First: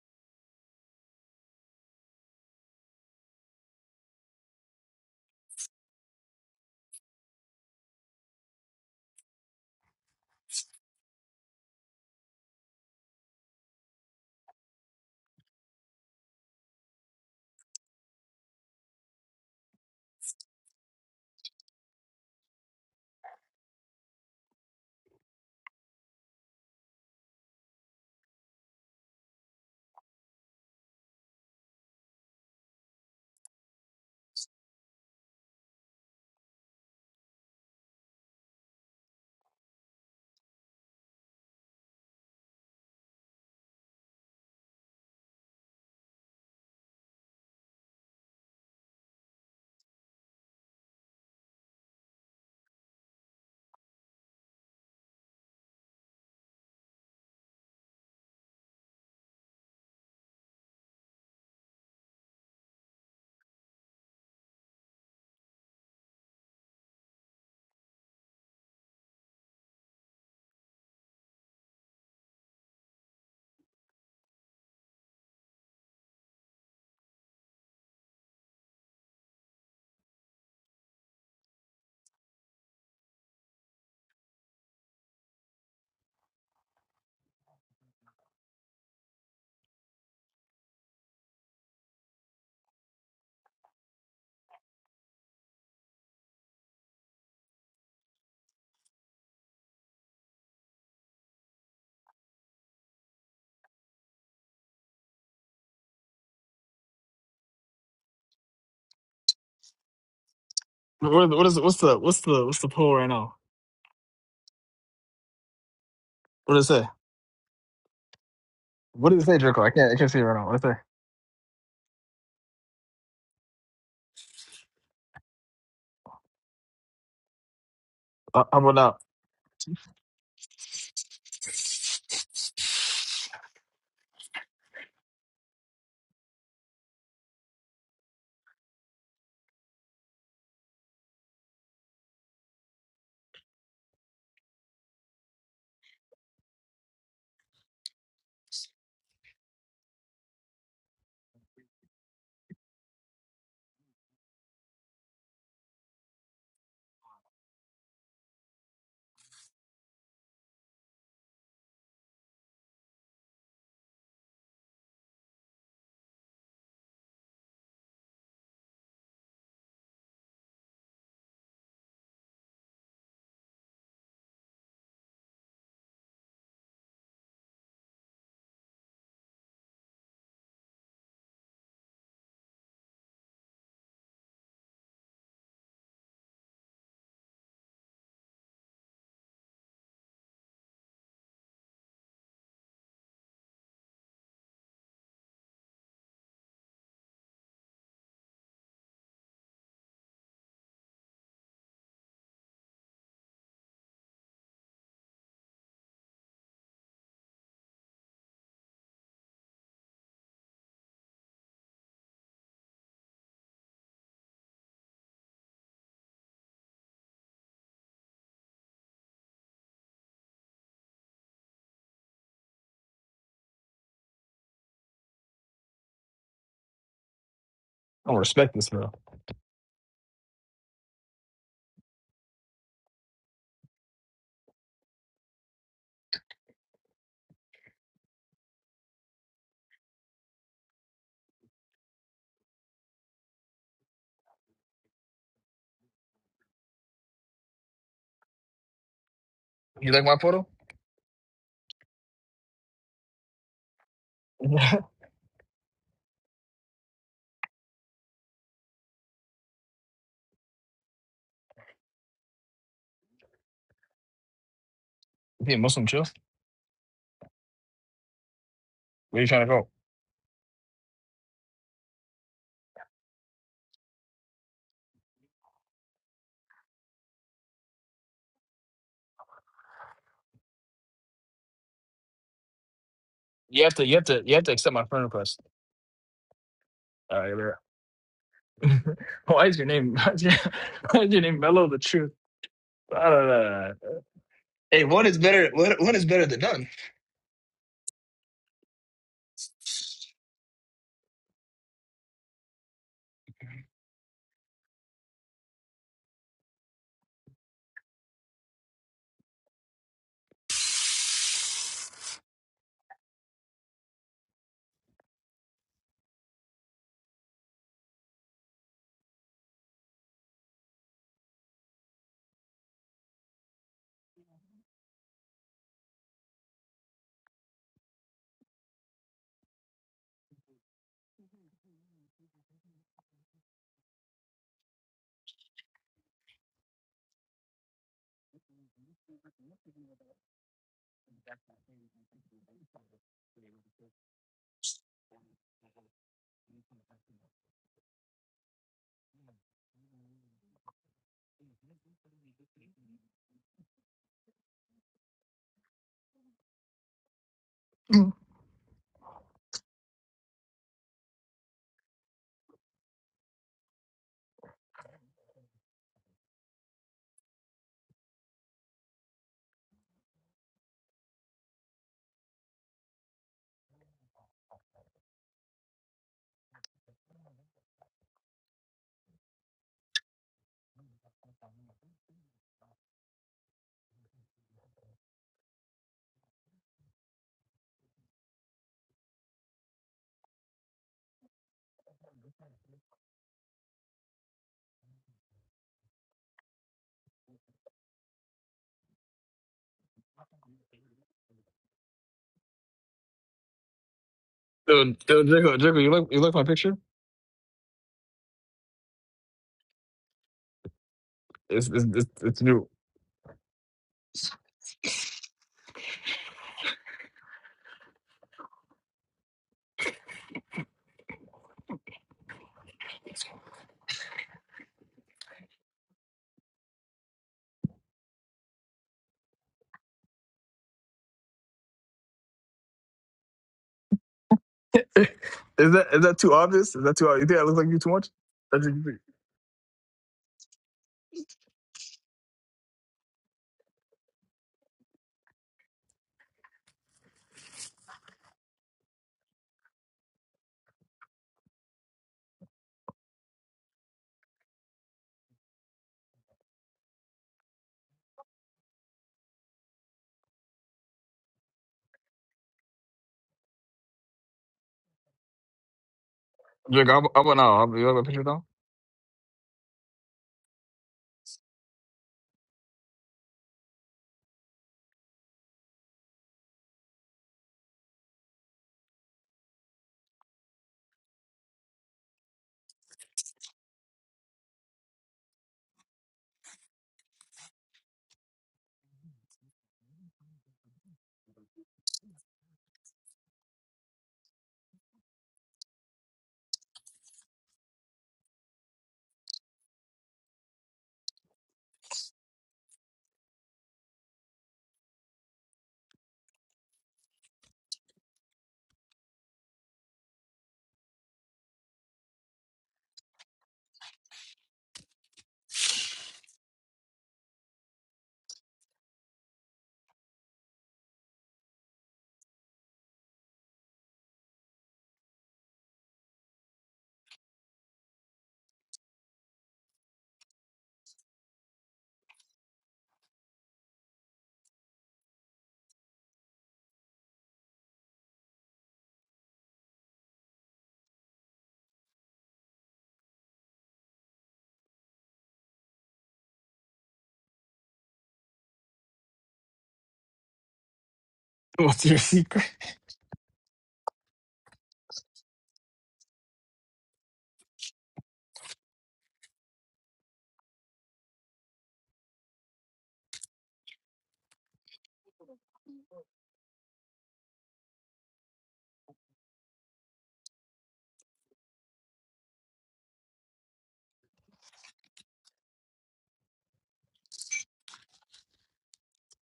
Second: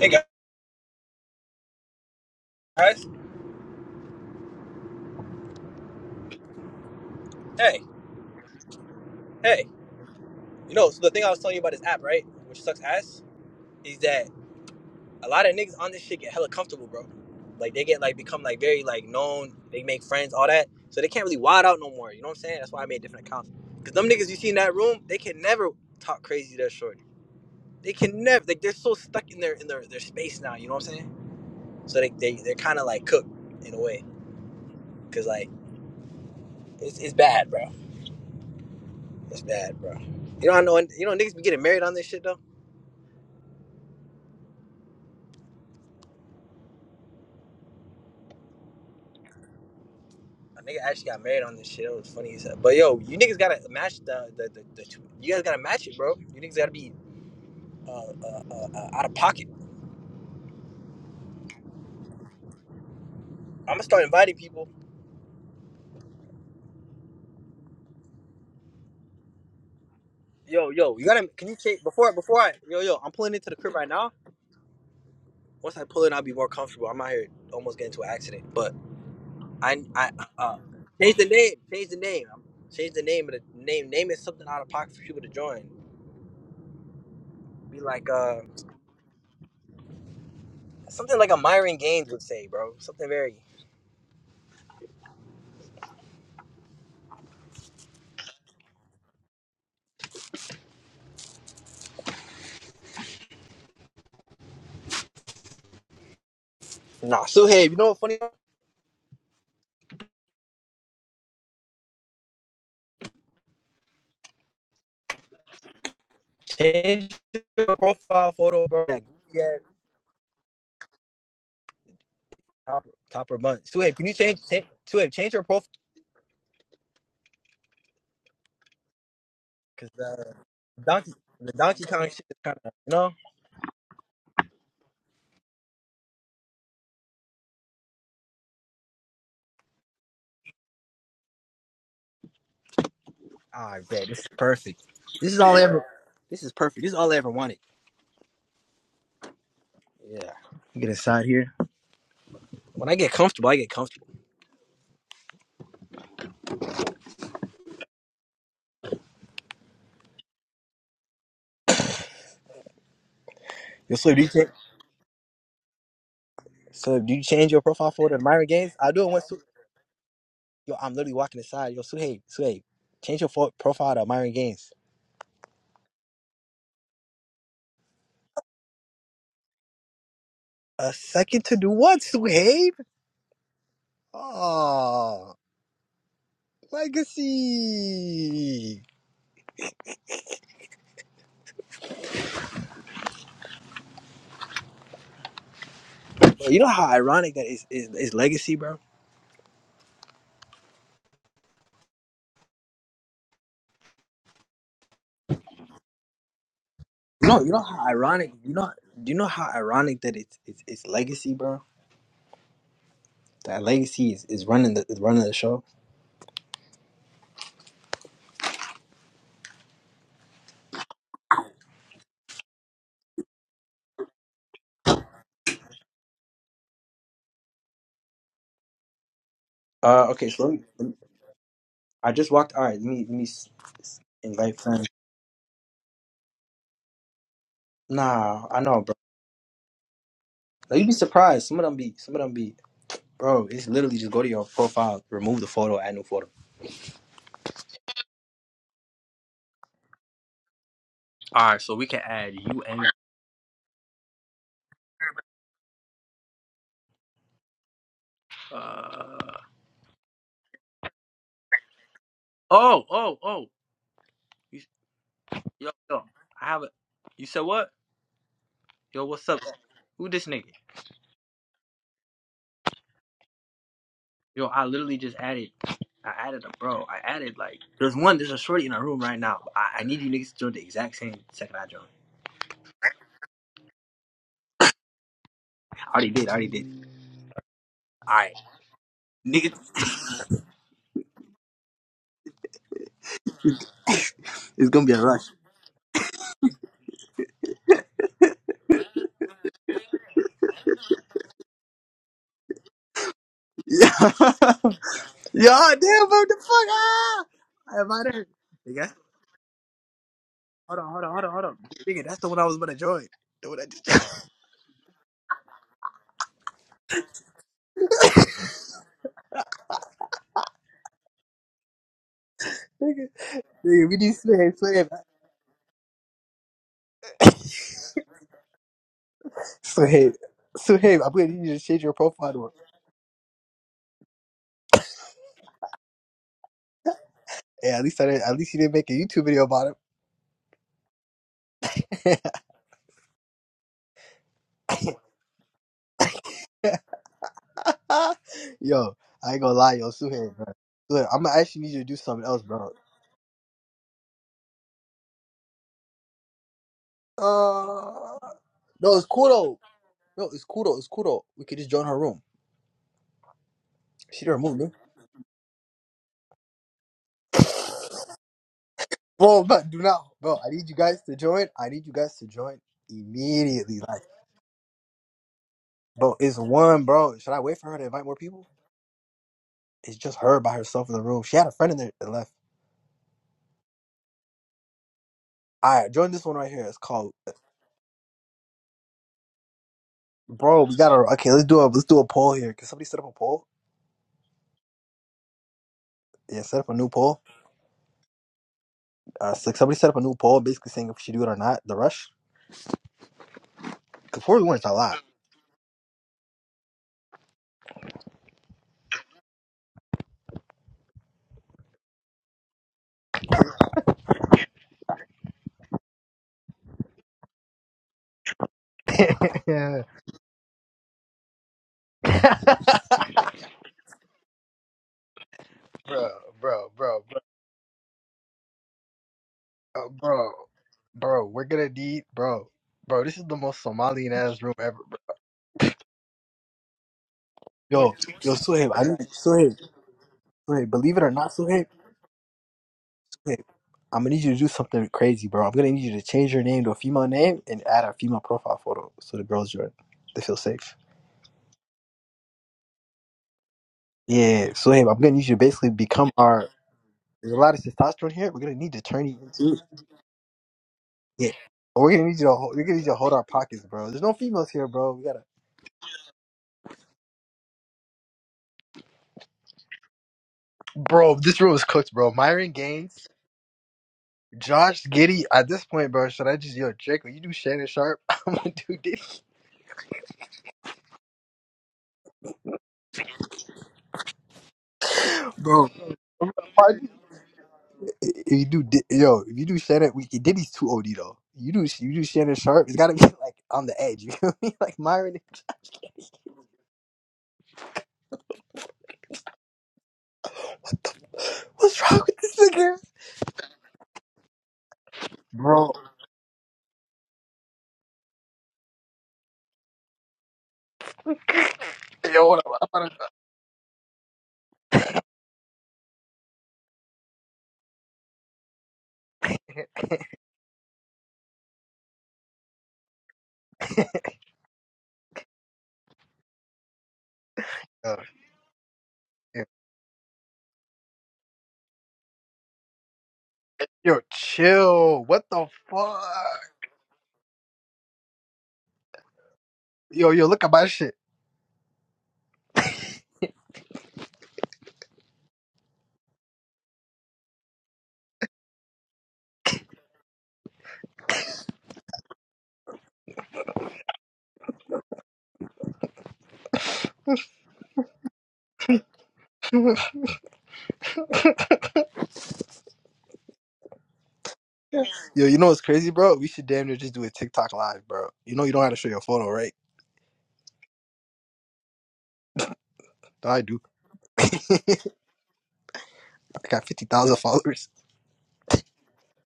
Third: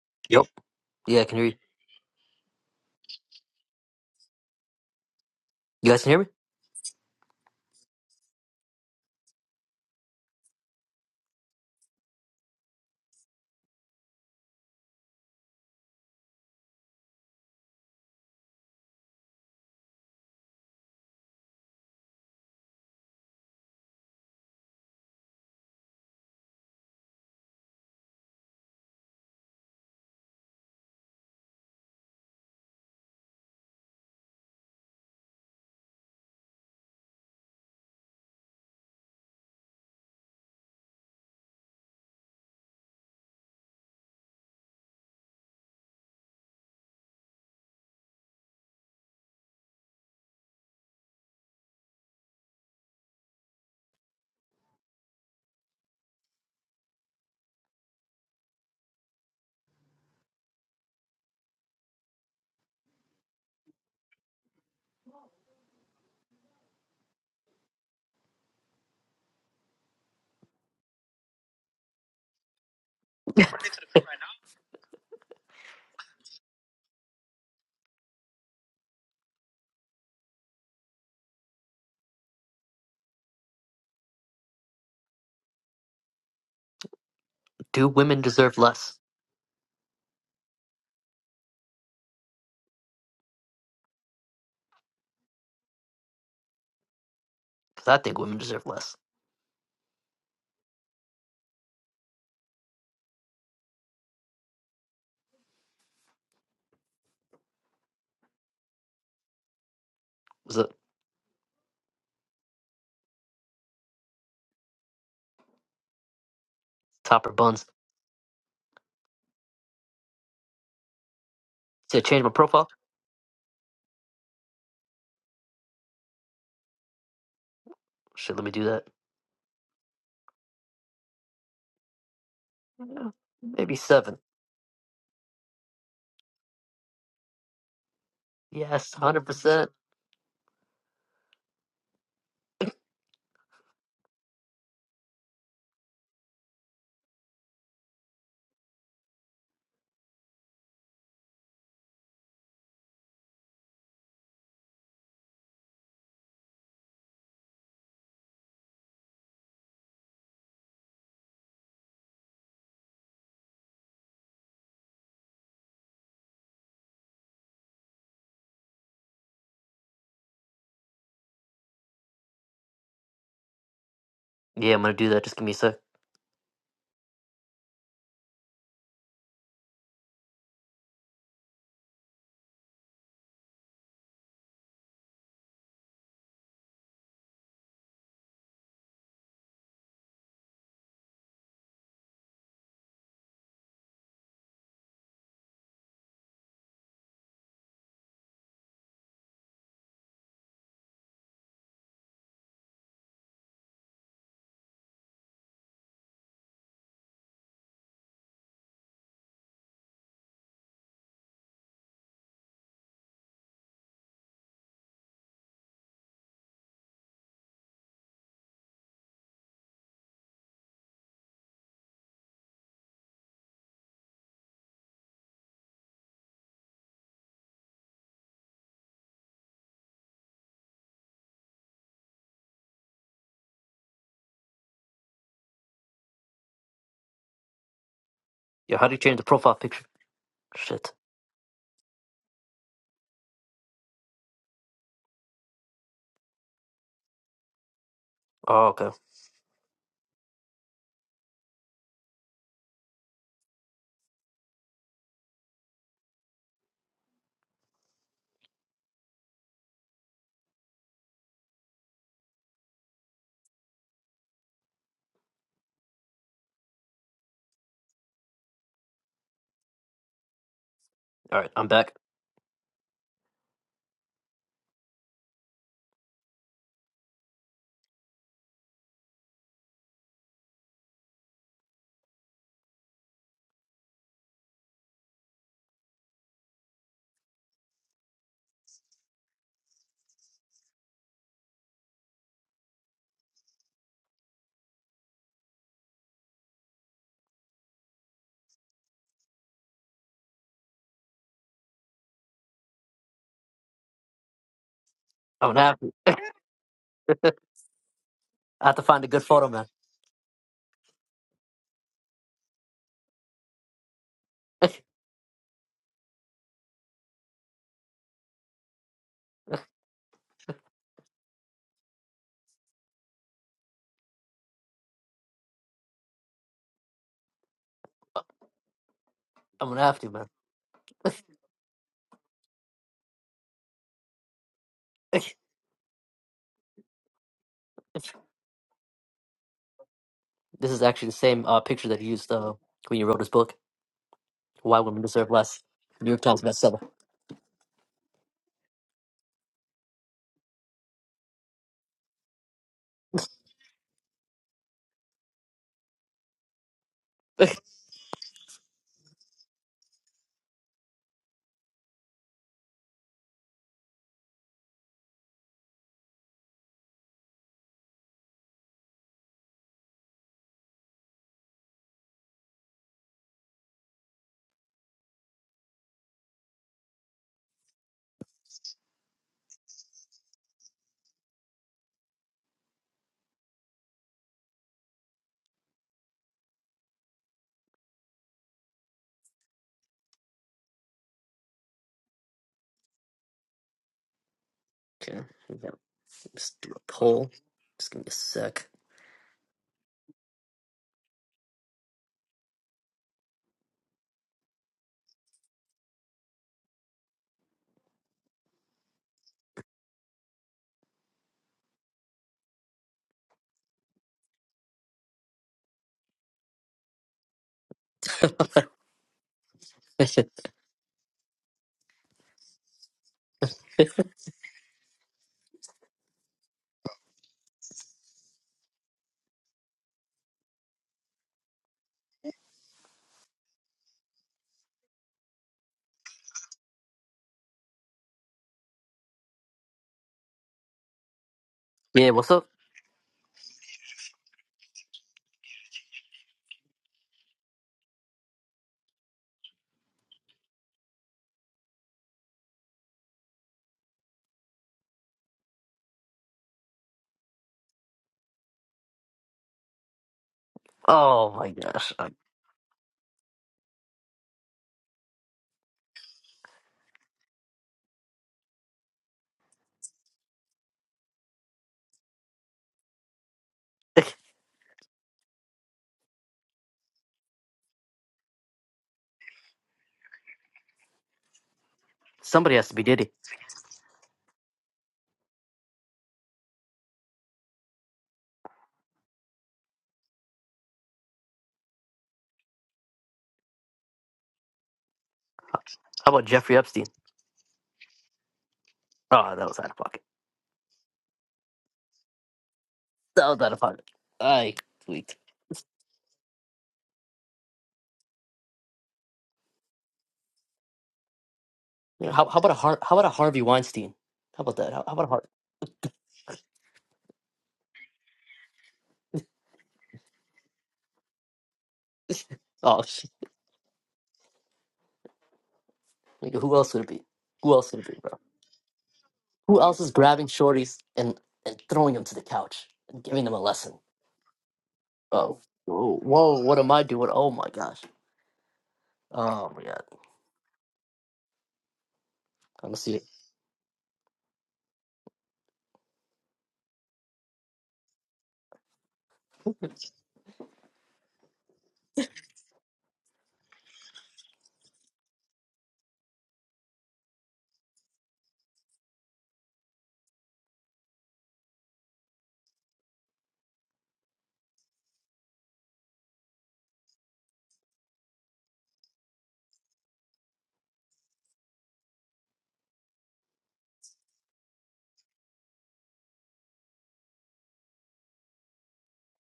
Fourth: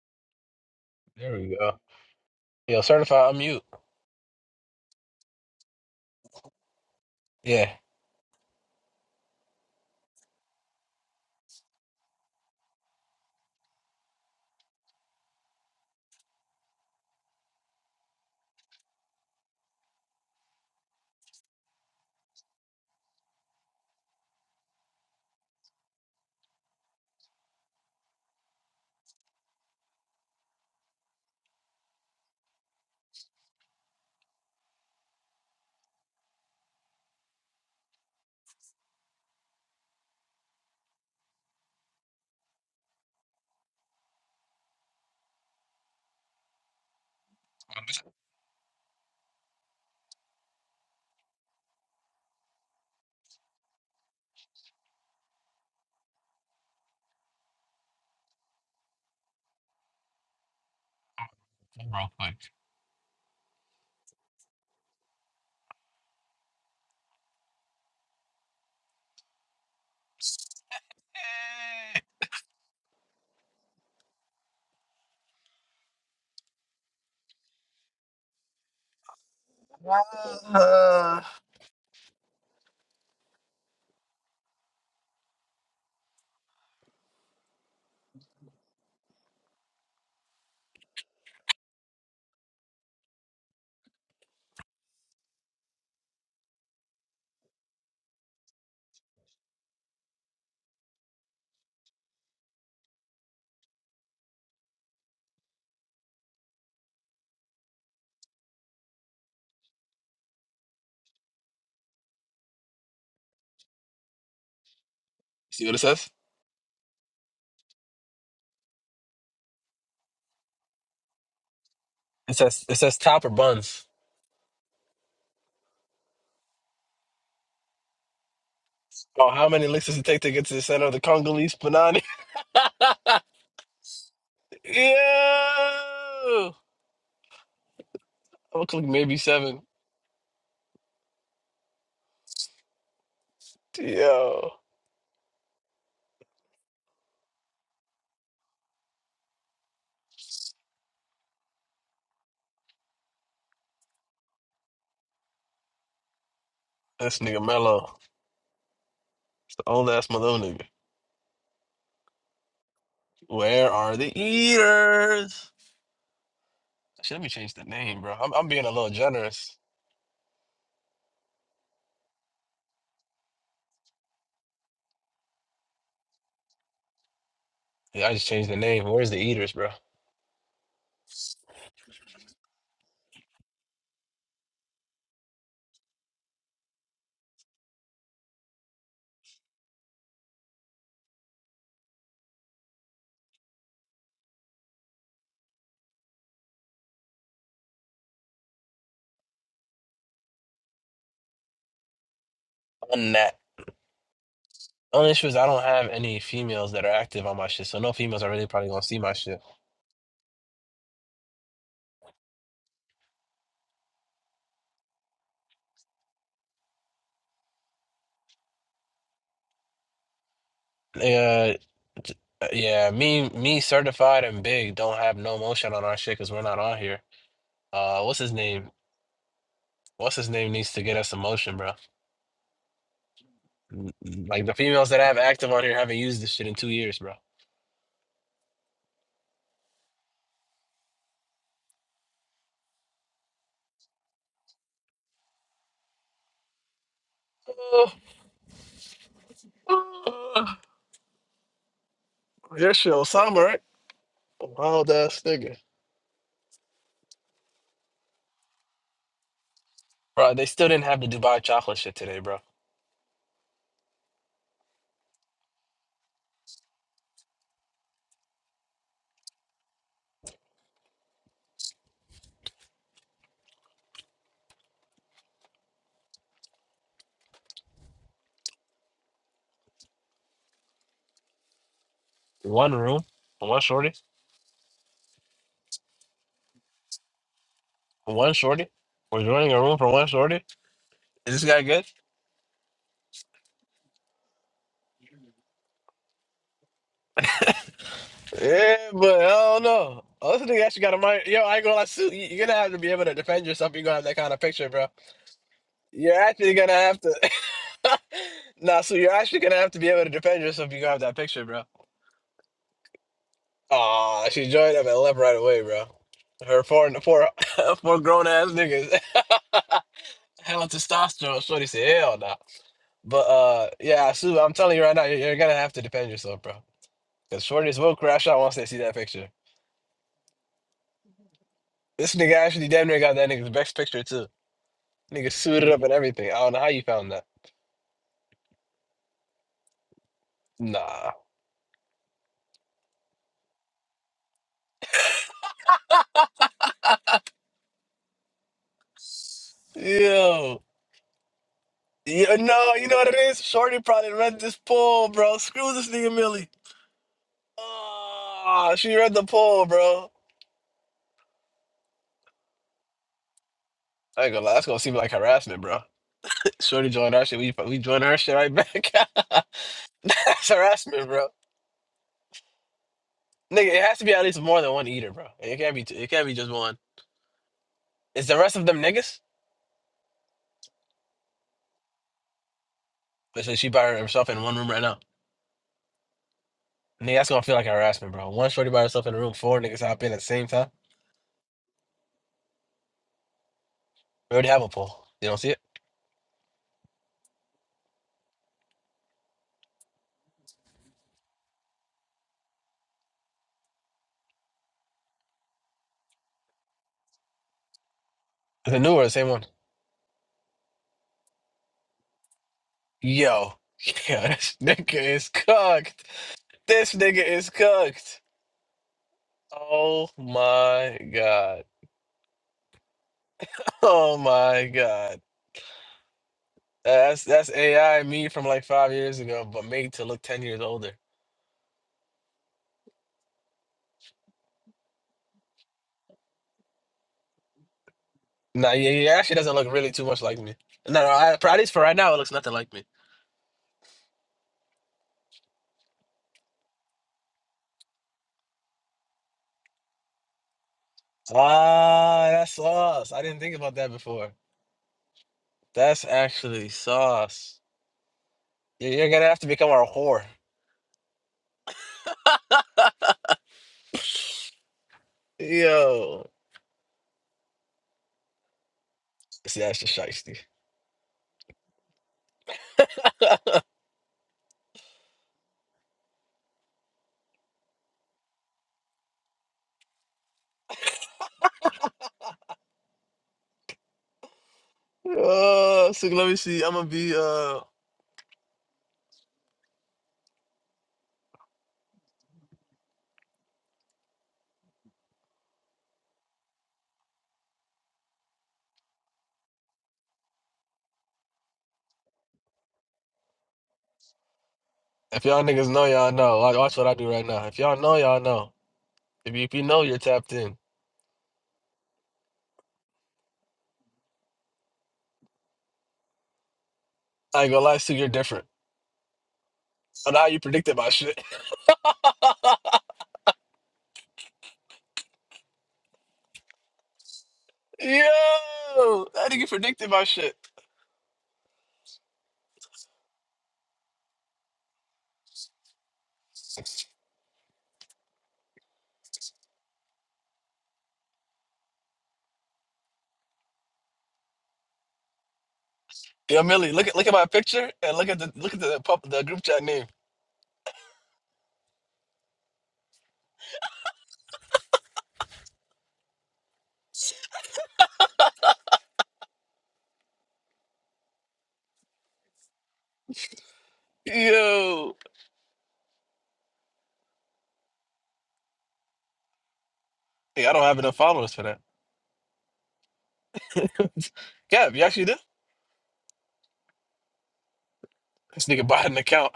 Hey Yep. Yeah, I There can hear you. we go. Yo, guys. certified unmute. You guys can hear me? Yeah. Hey, hey. You know, so the thing I was telling you about this app, right? Which sucks ass, is that a lot of niggas on this shit get hella comfortable, bro. Like they get like become like very like known, they make friends, all that. So they can't really wild out no more. You know what I'm saying? That's why I made different accounts. Cause them niggas you see in that room, they can never talk crazy to a shorty. They can never like they're so stuck in their in their, their space now, you know what I'm saying? So they, they they're kinda like cooked in a way. Cause like it's it's bad, bro. It's bad, bro. You know I know you know niggas be getting married on this shit though? I'm just- A nigga actually got married on this shit. It was funny as hell. But yo, you niggas gotta match the the, the, the you guys gotta match it, bro. You niggas gotta be uh, uh, uh, uh, out of pocket. I'm Real quick. I'm gonna start inviting people. Yo, yo, you gotta can you change before before I yo yo I'm pulling into the crib right now. Once I pull in, I'll be more comfortable. I'm out here almost getting into an accident, but I I uh, change Uh, the name, change the name, change the name of the name. Name is something out of pocket for people to join. Be Do like women uh deserve less? something like a Myron Gaines would say, bro. Something very Because I think women deserve less. nah. So hey, you know what funny? Was it What, what is what's the what's the what's the poll right now? See what it says? What did it say? Change topper buns? your profile photo, bro. Yeah, What did it say, yeah, Jerko? I can't I can't see it right now. What did it say? Did I change my It says profile? it topper, says top or topper buns. buns. Suhaib, can you change? Change Suhaib, change your profile Shit, Uh, let me how do about that. now? Oh, how many licks because does it take to the get to the center of the donkey, the Congolese Donkey panani? Kong shit is kind of you Yeah, know. maybe seven. Yo, I'm gonna click Yes, maybe seven. 100%. Ah, bet this is Yo, perfect. This is all I ever. This is perfect. This is all I ever wanted. Yeah. Get inside here. When I get comfortable, I get comfortable. this nigga mellow, the old ass mellow nigga. Where Yo, are the Suhaib, do you change? eaters? So do Shit, let you me change change your the profile name, bro. photo to I'm, I'm Myron being a Gaines? little I do it once. Su- generous. Yo, I'm literally walking inside. Yo, Suhaib, Suhaib, change your fo- profile to Myron Gaines. Yeah, I'm going to do that. Just give me a sec. Yeah, I just changed the name. Where's the eaters, bro? A second to do what, Suhaib? Oh. Legacy. Bro, you know how ironic that is is, is legacy, bro. On that. Only issue is I don't have any females that are active on No, my you know shit, so how no females are ironic. really You probably know, gonna see do my you know shit. how ironic that it's it's, it's legacy, bro. That legacy is, is running the is running the show. Yeah, yeah. Me, me, certified and big don't have no motion on our shit because we're not on here. Uh, I what's don't his respect this, name? bro. Uh, What's okay, his so let name me, needs to let me- get us some motion, bro. I just walked. All right, let me let me s- s- Like the invite friends. females that I have active on here haven't used this shit in two years, bro. Nah, I Yo, know, how do bro. you change the profile picture? Like, you'd be Shit. surprised. Some of them be. Some of them be. Bro, it's literally just go to your profile, remove the photo, add new photo. Oh, okay. All You like my photo? All right, so we can add you Your and shit, Osama, right? Wild ass nigga. uh Bro, they still didn't have the Dubai chocolate shit today, bro. oh oh oh. Be a Yo, Muslim yo, too. I have a. You said what? Yo, Where you what's up? trying to go? Who this nigga? right, I'm back. Yo, I literally just added. I added a bro. I added like there's one. There's a shorty in our room right now. I, I need you niggas to join the exact same second I joined. One room, one You have to shorty, you have to you have to accept my friend request. I already did. I already did. All right, bro. All one right, shorty. We're Why joining is a your niggas, room for name one why is your, shorty. why is your name Is this guy Mellow the good? Truth? I don't know. it's Hey, gonna be a one is rush. better. One, one is better than none. Yeah, but I don't know. Oh, this nigga actually got a mind. Yo, I ain't gonna lie, Sue, you- You're gonna have to be able to defend yourself. You're gonna have that kind of picture, bro. Yeah, I'm going to yeah, have to. damn, You're bro, the actually fuck gonna have ah! to. I invited her. I have nah, to Nigga, so find a you're good actually photo, gonna man. have to be able to defend yourself. hold You're gonna on, have hold on, that hold on, hold picture, on. bro. Nigga, that's the one I was gonna join. The one I just Aw, she I'm joined up and left right away, bro. Her four, four, four grown ass niggas. Hell testosterone. Shorty said, hell nah. nigga, But uh, nigga, we yeah, need Sue, I'm Suhaib, telling you Suhaib, right now, you're, you're gonna have to defend yourself, bro. Because Shorty's will crash out once they see that picture. going to have to, Suhaib, man. Suhaib. I'm gonna need you need to change your This nigga profile. actually damn near got that nigga's best picture, too. Nigga suited up and everything. I don't know how you found that. Hey, at least I didn't, at least you didn't make a YouTube video about this is actually Nah. the same uh, picture that he used uh, when you wrote his book, Why him. Women Deserve Less. New York Times bestseller. yo, I ain't gonna lie, yo, Suhail, bro. Yo. Look, I'm gonna actually need you to do something Yeah, else, bro. no, you know what it is? Shorty probably read this poll, bro. Screw this nigga Millie. Mm. Uh, Ah, she no, it's read the cool though. poll, bro. No, it's cool though. It's cool though. We could just join her room. She I ain't didn't gonna lie, remove that's me. gonna seem like harassment, bro. Shorty joined our shit. We we joined our shit right back. Bro, but do not, bro. that's I need you guys harassment, to bro. join. I need you guys to join Nigga, immediately. it has Like, to be at least more than one eater, bro. It can't be two, it bro, can't be it's just one. one, bro. Should I wait for her to invite more Is the people? rest of them niggas? It's just her by herself in the room. She had a friend in there that left. Listen, she by herself in one room right now. All right, join this one right here. It's called. Nigga, that's gonna feel like harassment, bro. One shorty by herself in a room, four niggas hop in at the same Bro, time. we gotta okay. Let's do a let's do a poll here. Can somebody set up a poll? We already have a poll. okay. You don't see it? Yeah, Let's set up do a new a poll. poll. Just give me a sec. Uh, so somebody set up a new poll, basically saying if we should do it or not. The rush. Cause forty one is a lot. Dude, dude, Jacob, Jacob, you like you like my picture? The new one, the same one. It's it's it's, it's new. Yo, yeah, this nigga is cooked. This nigga is cooked. Oh my god. Oh my god. Yeah, bro, bro, bro, That's that's AI me from like five years ago, but bro, made to look bro, ten years older. bro. We're gonna need, bro, bro. This is the most Somalian ass room ever. is that is that too obvious? Is that too obvious? You think I look like you too Yo, much? yo, That's Suhaib, Nah, what I you yeah, think. need yeah, actually doesn't Suhaib, look really too much like me. Suhaib. No, Believe it no, or not, I, for- at Suhaib, least for right yeah, now, it what's looks up? nothing like me. Suhaib. I'm gonna need you to do something crazy, bro. I'm gonna need you to change your name to a female name and add a female profile photo so the girls join. They feel safe. Ah, that's sauce. I didn't think about that before. Yeah, so hey, I'm gonna need you to basically That's become our. actually There's a lot sauce. of testosterone here. We're gonna need to You- turn You're you gonna have to into. become our whore. Oh Yeah, my we're gosh. gonna Uh, need you to. Hold, we're gonna need you to hold our pockets, bro. There's no females here, bro. We gotta. Yo. Jacob, I'm, I'm an owl. You like my picture now? See, that's just shiesty. Bro, this room is cooked, bro. Myron Gaines, Josh Giddy. At this point, bro, should I just yo Drake? Will you do Shannon Sharp? I'm gonna do this, somebody has to be Diddy. bro. Uh, so let me see. I'm gonna be uh. If you do Di- yo, if you do Shannon, we, Diddy's too OD though. You do you do Shannon Sharp. It's gotta be like on the edge. You feel me? Like Myron, How about Jeffrey Epstein? Oh, that was out of pocket. what's wrong with this nigga, That was out of pocket. I tweaked. If y'all niggas bro? know, y'all know. Watch, watch what I do right now. If y'all know, y'all know. If you, if you know, you're tapped in. Yeah, how, Yo, how what about a Har- up? how about a Harvey Weinstein? How about that? How, how about a Harvey? I ain't gonna lie, Sue, you're different. I know how you predicted my shit. Oh, shit. Nigga, who else would it be? Who else would it Uh, be, bro? Yo, I think yeah. you Who else predicted is my grabbing shit. shorties and, and throwing them to the couch and giving them a lesson? Yo, chill. What Oh, the whoa, fuck? whoa, what am I doing? Oh my gosh. Oh my god. Yo, yo, look at my shit. I'm gonna see it. Yo, Millie, look at look at my picture and look at the look at the pub, the group chat name. What's your secret? Yo, Yo, you know what's crazy, bro? We should damn near just do a TikTok live, bro. You know you don't have to show your photo, right? hey, I don't have enough followers for that. No, I do. Yeah, I you actually do. got fifty thousand followers. This nigga bought an account.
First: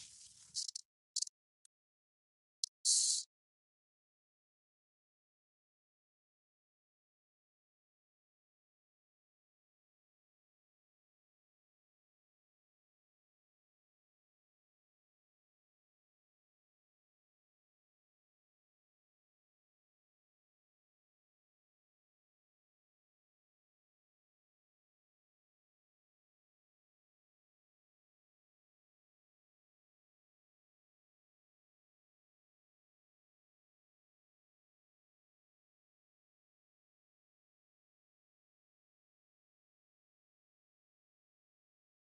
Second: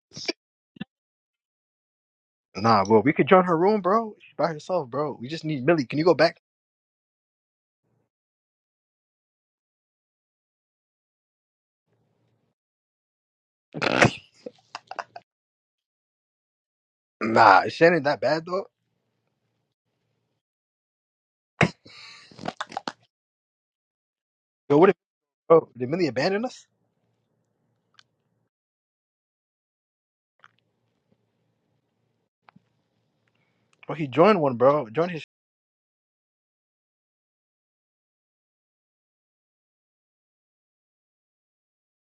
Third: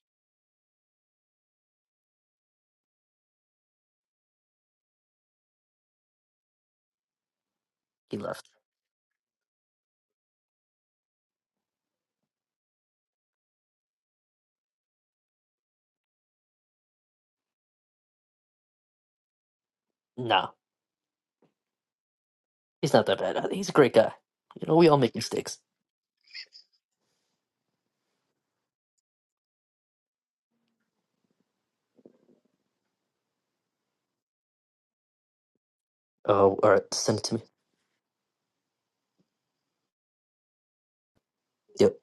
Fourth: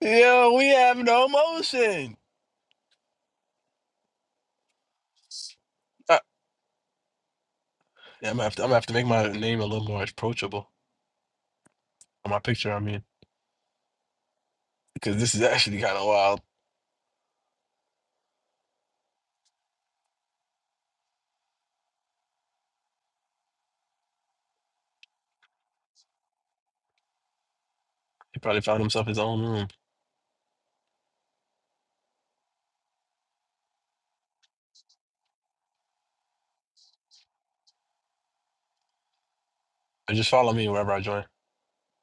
Yo, we have no motion. Nah, bro, we could join her room, bro. She's by herself, bro. We just need Millie. Can you go back? He Yeah, I'm gonna left. have to, I'm gonna have to make my name a little more approachable on my picture. I mean, because this is actually kind of wild. Nah, is Shannon that bad though? No. He's not that bad. He's a great guy. You know, Yo, we what if all make mistakes. bro, did Millie abandon us? He probably found himself his own room. Bro, he joined one, bro. Join his Oh, all right. Send it to me. But just follow me wherever I join. Yep.